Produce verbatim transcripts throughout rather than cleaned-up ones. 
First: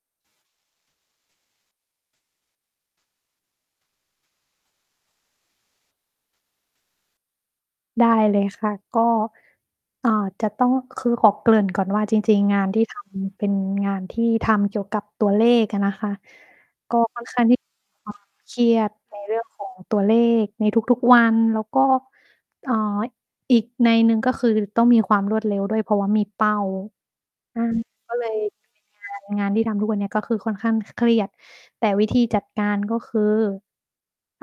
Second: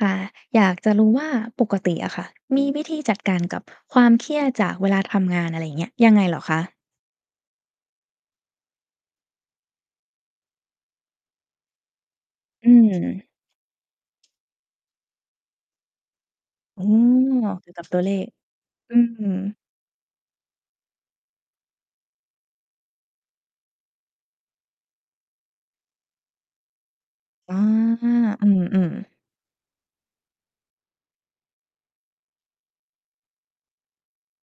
ค่ะ อยากจะรู้ว่าปกติอะค่ะ มีวิธีจัดการกับความเครียดจากเวลาทำงาน อะไรอย่างเงี้ย ยังไงเหรอคะ? ได้เลยค่ะ ก็ อ่า จะต้อง คือขอเกริ่นก่อนว่า จริง ๆ งาอนืที่ ทม ำ เป็น งานที่ทำเกี่ยวกับตัวเลขอะนะคะ ก็ อ๋อ เกี่ยวกับ ตัวเลข ค่อนข้าง ที่จะ เครียด อือในฮึ เรื่องของ ตัวเลขในทุก ๆ วัน แล้วก็ เอ่อ อีกนัยหนึ่ง ก็คือต้องมีความรวดเร็วด้วย เพราะว่ามีเป้า อา อือ ก็เลยอืเม ปๆ ็นงาน งานที่ทำทุกวันนี้ ก็คือค่อนข้าง ค เครียด แต่วิธีจัดการ ก็คือ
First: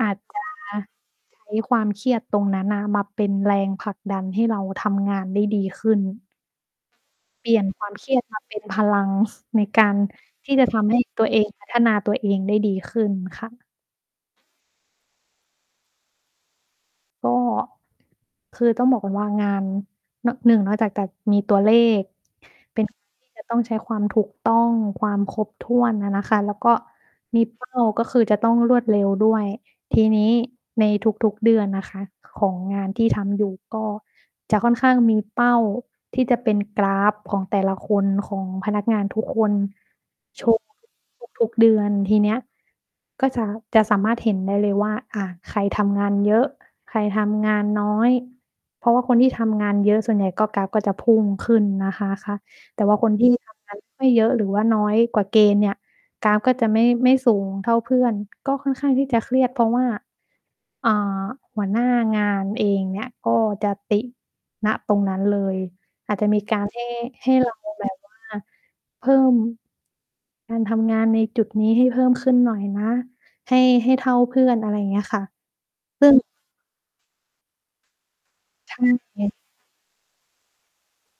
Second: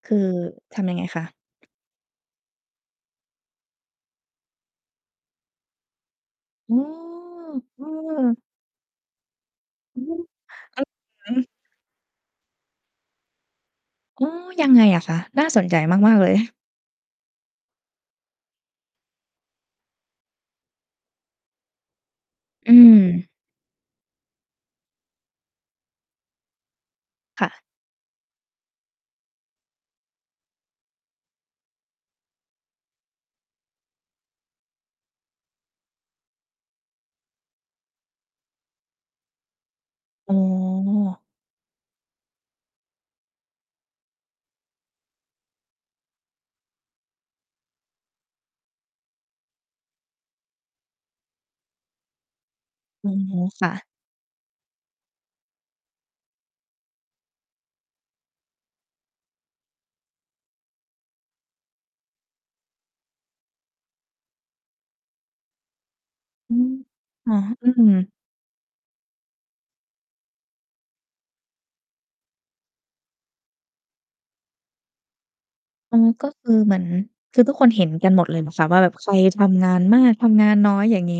อคาืจ อ จะ ทำยังไงคะ? ใช้ความเครียดตรงนั้นน่ะมาเป็นแรงผลักดันให้เราทำงานได้ดีขึ้น โอ้ เปลี่ยนเอความเครียดมอ าเป็นพลัง ในการอืม ที่จะทอื้อำให้ตัฮว ืเอง อ พัฒนาตัวเองได้ดีขึ้นค่ะ อ๋อ ยังไงอะคะ? น่าสนใจมาก ๆ เลย ก็ คือต้องบอกก่อนว่างาน น หนึ่ง นอกจากจะมีตัวเลข อืเป็น ทีม ่ จะต้องใช้ความถูกต้อง ความครบถ้วนอะนะคะ แล้วก็มี ค่ะ เป้า ก็คือจะต้องรวดเร็วด้วย ทีนี้ในทุก ๆ เดือนนะคะ ของงานที่ทำอยู่ ก็จะค่อนข้างมีเป้า ที่จะเป็นกราฟของแต่ละคน ของพนักงานทุกคน อ๋อ โชว์ทุก ทุก ๆ เดือน ทีเนี้ยก็จะ จะสามารถเห็นได้เลยว่า อะ ใครทำงานเยอะ ใครทำงานน้อย เพราะว่าคนที่ทำงานเยอะ ส่วนใหญ่ก็กราฟก็จะพุ่งขึ้นนะคะ คะ แต่ว่าคอืนอที่ ฮึ ทคำง่าะ น ไม่เยอะหรือว่าน้อยกว่าเกณฑ์เนี่ย กราฟก็จะไม่ ไม่สูงเท่าเพื่อน ก็ค่อนข้างที่จะเครียด เพราะว่า อ่า หัวหน้างานเองเนี่ย ก็จะติ ณ ตรงนั้นเลย อาจจะอืม มีการ ให้ ใหอ๋้อ เราอแืบบม ว่า เพิ่ม การทำงานในจุดนี้ให้เพิ่มขึ้นหน่อยนะ ให้ ให้เท่าเพื่อน อะไรอย่างเงี้ยค่ะ อ๋อ ซึ่ง ก็คือเหมือน คือทุกคนเห็นกันหมดเลยนะฟ้าใชว่า แบบใคร่ ทำงานมาก ทำงานน้อย อย่างงี้